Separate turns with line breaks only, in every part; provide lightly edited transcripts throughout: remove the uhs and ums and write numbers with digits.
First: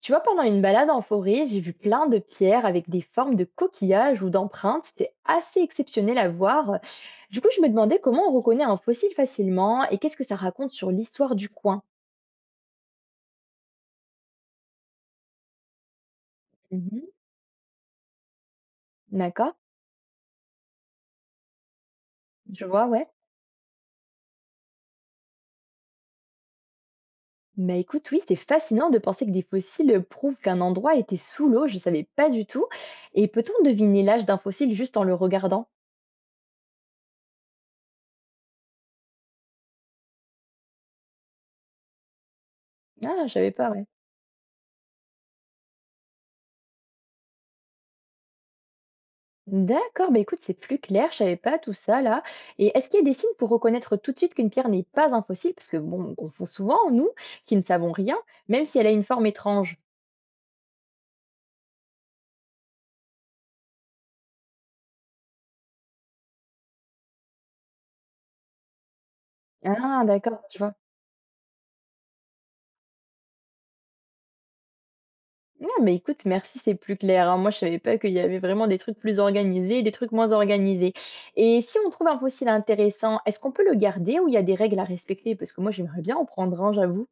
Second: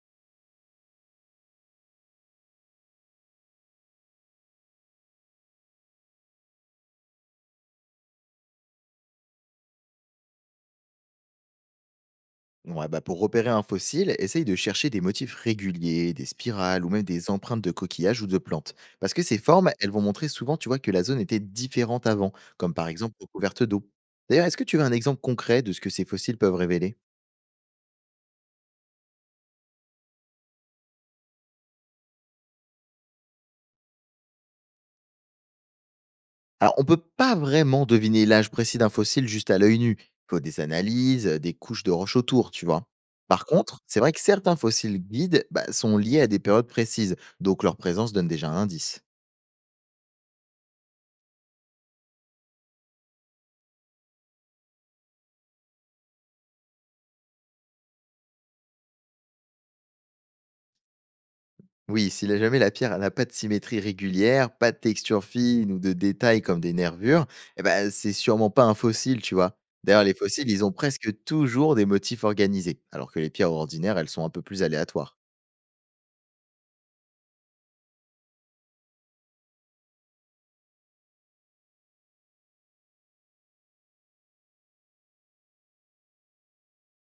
Tu vois, pendant une balade en forêt, j'ai vu plein de pierres avec des formes de coquillages ou d'empreintes. C'était assez exceptionnel à voir. Du coup, je me demandais comment on reconnaît un fossile facilement et qu'est-ce que ça raconte sur l'histoire du coin.
Ouais, bah pour repérer un fossile, essaye de chercher des motifs réguliers, des spirales ou même
Mhm.
des empreintes de coquillages ou de plantes. Parce que ces
D'accord,
formes, elles vont montrer souvent, tu vois, que la zone était différente avant,
je
comme
vois,
par
ouais.
exemple recouverte d'eau. D'ailleurs, est-ce que tu veux un exemple concret de ce que ces fossiles peuvent révéler?
Mais écoute, oui, c'est fascinant de penser que des fossiles prouvent qu'un endroit était sous l'eau. Je ne savais pas du tout. Et peut-on deviner l'âge d'un fossile juste en le regardant?
Alors, on peut pas vraiment deviner l'âge précis d'un fossile juste à l'œil nu. Il faut des analyses, des couches de roches autour, tu vois.
Ah, je
Par
savais pas,
contre,
ouais.
c'est vrai que certains fossiles guides bah, sont liés à des périodes précises, donc leur présence donne déjà un indice.
D'accord, bah écoute, c'est plus clair, je savais pas tout ça là. Et est-ce qu'il y a des signes pour reconnaître tout de suite qu'une pierre n'est pas un fossile? Parce que bon, on confond souvent, nous, qui ne savons rien, même si elle a une forme étrange.
Oui, si la- jamais la pierre elle n'a pas de symétrie régulière, pas de texture fine ou de détails comme des nervures, eh ben, c'est sûrement pas un fossile, tu vois.
Ah,
D'ailleurs, les
d'accord,
fossiles,
tu
ils ont
vois.
presque toujours des motifs organisés, alors que les pierres ordinaires, elles sont un peu plus aléatoires.
Ah, mais écoute, merci, c'est plus clair, hein. Moi, je savais pas qu'il y avait vraiment des trucs plus organisés et des trucs moins organisés. Et si on trouve un fossile intéressant, est-ce qu'on peut le garder ou il y a des règles à respecter? Parce que moi, j'aimerais bien en prendre un, j'avoue.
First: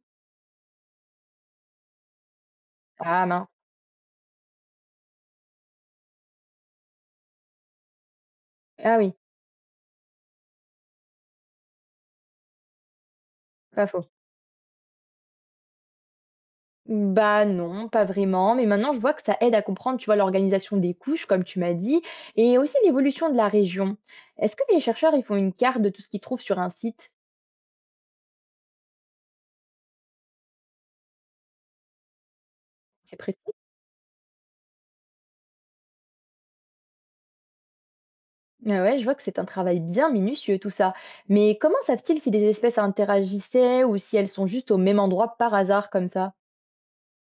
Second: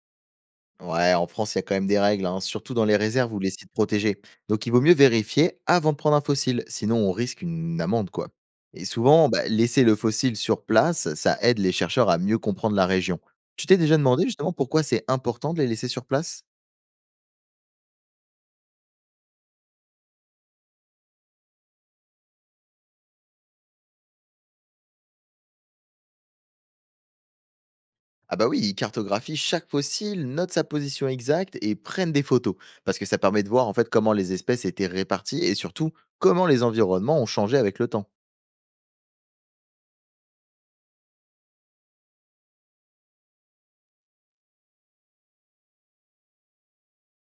Ouais, en France, il y a quand même des règles, hein, surtout dans les
Ah
réserves ou
mince.
les sites protégés. Donc, il vaut mieux vérifier avant de prendre un fossile, sinon on risque une amende, quoi. Et
Ah oui,
souvent, bah, laisser le fossile sur place, ça aide les chercheurs à mieux comprendre la région. Tu t'es
pas
déjà
faux.
demandé justement pourquoi c'est important de les laisser sur place?
Bah, non, pas vraiment, mais maintenant je vois que ça aide à comprendre, tu vois, l'organisation des couches, comme tu m'as dit, et aussi l'évolution de la région. Est-ce que les chercheurs, ils font une carte de tout ce qu'ils trouvent sur un site?
Ah bah oui, ils cartographient chaque fossile, notent sa position exacte et prennent des photos, parce que
C'est
ça
précis?
permet de voir en fait comment les espèces étaient réparties et surtout comment les environnements ont changé avec le temps.
Ah ouais, je vois que c'est un travail bien minutieux tout ça. Mais comment savent-ils si les espèces interagissaient ou si elles sont juste au même endroit par hasard comme ça?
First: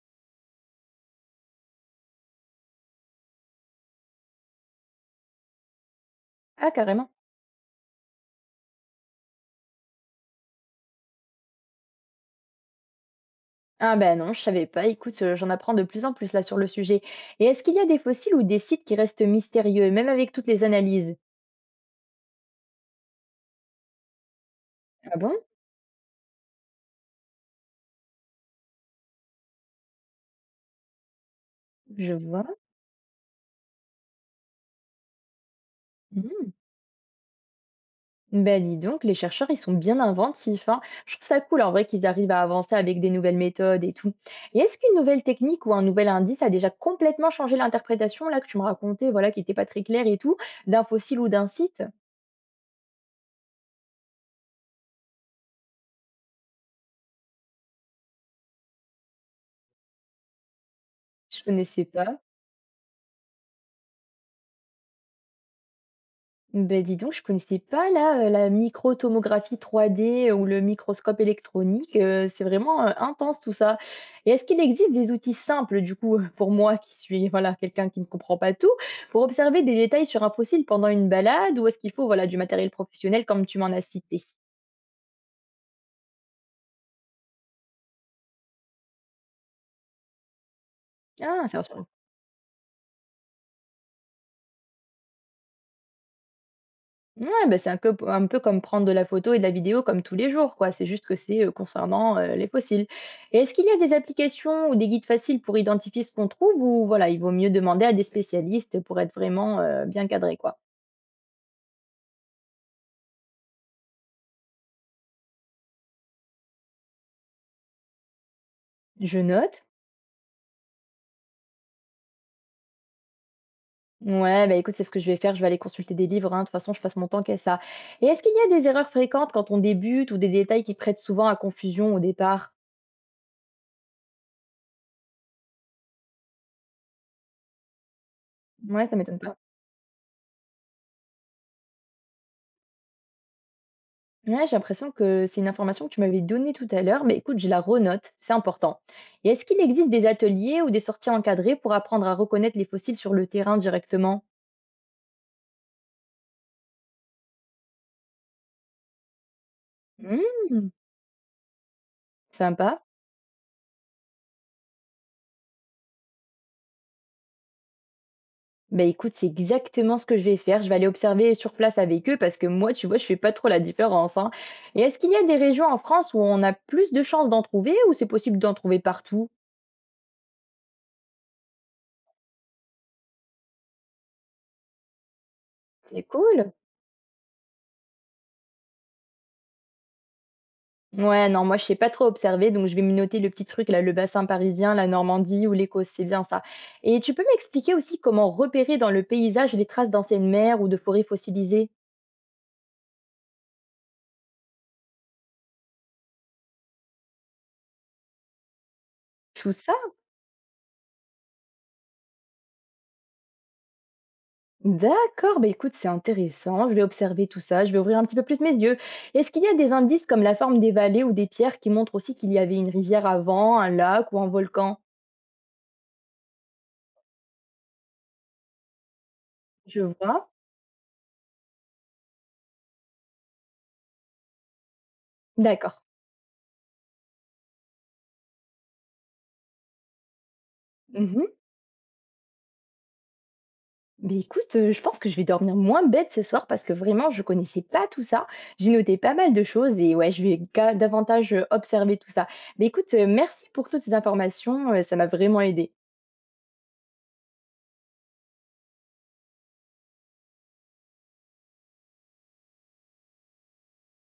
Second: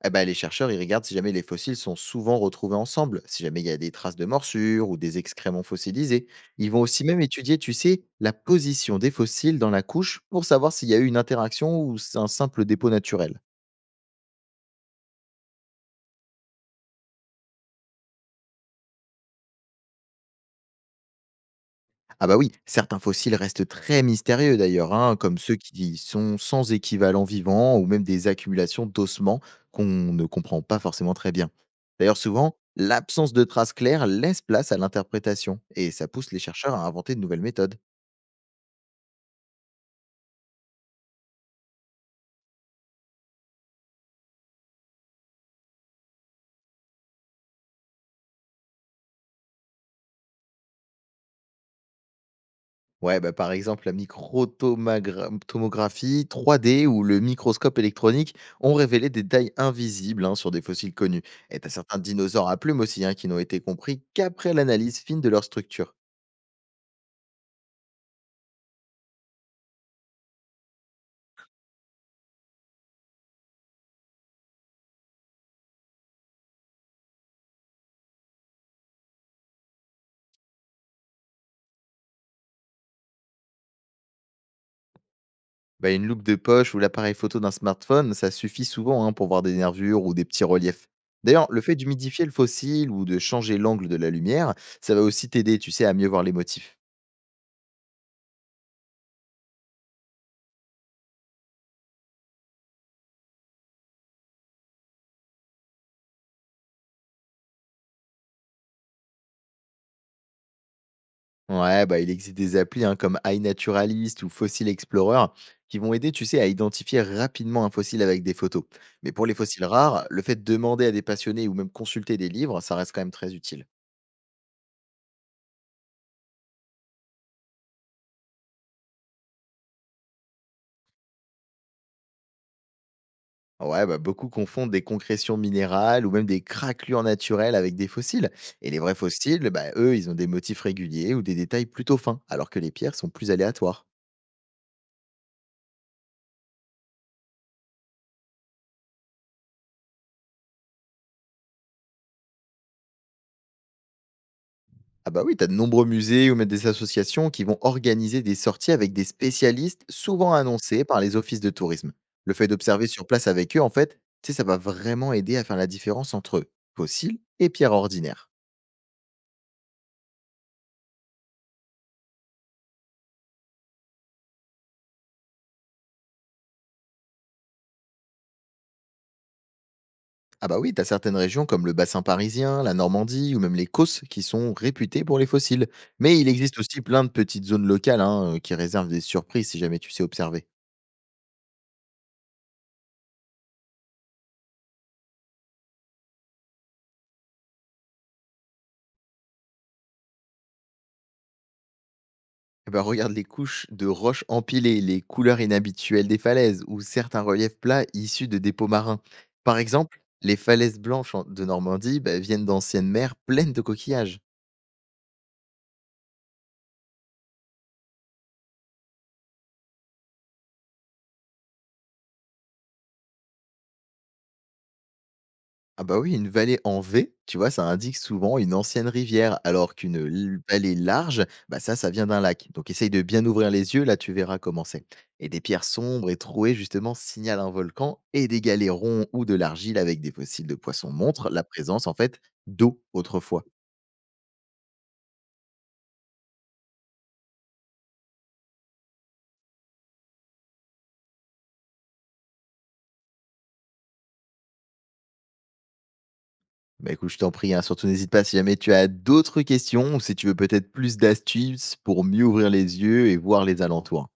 Ah bah les chercheurs, ils regardent si jamais les fossiles sont souvent retrouvés ensemble, si jamais il y a des traces de morsures ou des excréments fossilisés. Ils
Ah,
vont aussi
carrément.
même étudier, tu sais, la position des fossiles dans la couche pour savoir s'il y a eu une interaction ou c'est un simple dépôt naturel.
Ah ben non, je savais pas. Écoute, j'en apprends de plus en plus là sur le sujet. Et est-ce qu'il y a des fossiles ou des sites qui restent mystérieux, même avec toutes les analyses?
Ah bah oui, certains fossiles restent très mystérieux d'ailleurs,
Ah
hein, comme
bon?
ceux qui sont sans équivalent vivant ou même des accumulations d'ossements qu'on ne comprend pas forcément très bien.
Je
D'ailleurs
vois.
souvent, l'absence de traces claires laisse place à l'interprétation et ça pousse les
Hmm.
chercheurs à inventer de nouvelles méthodes.
Ben dis donc, les chercheurs, ils sont bien inventifs, hein. Je trouve ça cool en vrai qu'ils arrivent à avancer avec des nouvelles méthodes et tout. Et est-ce qu'une nouvelle technique ou un nouvel indice a déjà complètement changé l'interprétation, là que tu me racontais, voilà, qui n'était pas très claire et tout, d'un fossile ou d'un site?
Ouais, bah par exemple la microtomographie 3D ou le microscope électronique ont révélé des tailles invisibles hein, sur des fossiles connus.
Je
Et t'as
connaissais
certains
pas.
dinosaures à plumes aussi hein, qui n'ont été compris qu'après l'analyse fine de leur structure.
Ben dis donc, je connaissais pas là, la microtomographie 3D ou le microscope électronique, c'est vraiment, intense tout ça. Et est-ce qu'il existe des outils simples du coup, pour moi qui suis, voilà, quelqu'un qui ne comprend pas tout, pour observer des détails sur un fossile pendant une balade, ou est-ce qu'il faut, voilà, du matériel professionnel comme tu m'en as cité?
Bah, une loupe de poche ou l'appareil photo d'un smartphone, ça suffit souvent hein, pour voir des nervures ou des petits reliefs.
Ah,
D'ailleurs,
c'est
le fait
rassurant.
d'humidifier le fossile ou de changer l'angle de la lumière, ça va aussi t'aider, tu sais, à mieux voir les motifs.
Ouais, bah, c'est un peu comme prendre de la photo et de la vidéo comme tous les jours, quoi. C'est juste que c'est, concernant, les fossiles. Et est-ce qu'il y a des applications ou des guides faciles pour identifier ce qu'on trouve, ou voilà, il vaut mieux demander à des spécialistes pour être vraiment, bien cadré, quoi?
Ouais, bah il existe des applis hein, comme iNaturalist ou Fossil Explorer qui vont aider, tu sais, à identifier rapidement un fossile avec des photos. Mais
Je
pour les
note.
fossiles rares, le fait de demander à des passionnés ou même consulter des livres, ça reste quand même très utile.
Ouais, bah, écoute, c'est ce que je vais faire, je vais aller consulter des livres, hein. De toute façon, je passe mon temps qu'à ça. Et est-ce qu'il y a des erreurs fréquentes quand on débute ou des détails qui prêtent souvent à confusion au départ?
Ouais, bah, beaucoup confondent des concrétions minérales ou même des craquelures naturelles avec des fossiles. Et les
Ouais,
vrais
ça m'étonne pas.
fossiles, bah, eux, ils ont des motifs réguliers ou des détails plutôt fins, alors que les pierres sont plus aléatoires.
Ouais, j'ai l'impression que c'est une information que tu m'avais donnée tout à l'heure, mais écoute, je la renote, c'est important. Et est-ce qu'il existe des ateliers ou des sorties encadrées pour apprendre à reconnaître les fossiles sur le terrain directement?
Ah bah oui, t'as de nombreux musées ou même des associations qui vont organiser des sorties avec des spécialistes souvent
Hmm,
annoncés par les offices de tourisme. Le fait
sympa.
d'observer sur place avec eux, en fait, tu sais, ça va vraiment aider à faire la différence entre fossiles et pierres ordinaires.
Bah écoute, c'est exactement ce que je vais faire. Je vais aller observer sur place avec eux parce que moi, tu vois, je fais pas trop la différence, hein. Et est-ce qu'il y a des régions en France où on a plus de chances d'en trouver, ou c'est possible d'en trouver partout?
Ah bah oui, t'as certaines régions comme le bassin parisien, la Normandie ou même les Causses qui sont réputées pour les fossiles.
C'est
Mais il
cool.
existe aussi plein de petites zones locales hein, qui réservent des surprises si jamais tu sais observer.
Ouais, non, moi, je sais pas trop observer, donc je vais me noter le petit truc là, le bassin parisien, la Normandie ou l'Écosse, c'est bien ça. Et tu peux m'expliquer aussi comment repérer dans le paysage les traces d'anciennes mers ou de forêts fossilisées?
Eh bah regarde les couches de roches empilées, les couleurs inhabituelles des falaises ou certains reliefs plats issus de dépôts marins.
Tout
Par
ça?
exemple, les falaises blanches de Normandie bah, viennent d'anciennes mers pleines de coquillages.
D'accord, bah écoute, c'est intéressant, je vais observer tout ça, je vais ouvrir un petit peu plus mes yeux. Est-ce qu'il y a des indices comme la forme des vallées ou des pierres qui montrent aussi qu'il y avait une rivière avant, un lac ou un volcan?
Ah bah oui, une vallée en V, tu vois, ça indique souvent une ancienne rivière, alors
Je
qu'une
vois.
l- vallée large, bah ça, ça vient d'un lac. Donc essaye de bien ouvrir les yeux, là tu verras comment c'est. Et des pierres
D'accord.
sombres et trouées, justement, signalent un volcan, et des galets ronds ou de l'argile avec des fossiles de poissons
Mhm.
montrent la présence, en fait, d'eau autrefois.
Beh, écoute, je pense que je vais dormir moins bête ce soir parce que vraiment je connaissais pas tout ça. J'ai noté pas mal de choses et ouais, je vais ga davantage, observer tout ça. Beh, écoute, merci pour toutes ces informations, ça m'a vraiment aidé.
Bah écoute, je t'en prie, hein, surtout n'hésite pas si jamais tu as d'autres questions, ou si tu veux peut-être plus d'astuces pour mieux ouvrir les yeux et voir les alentours.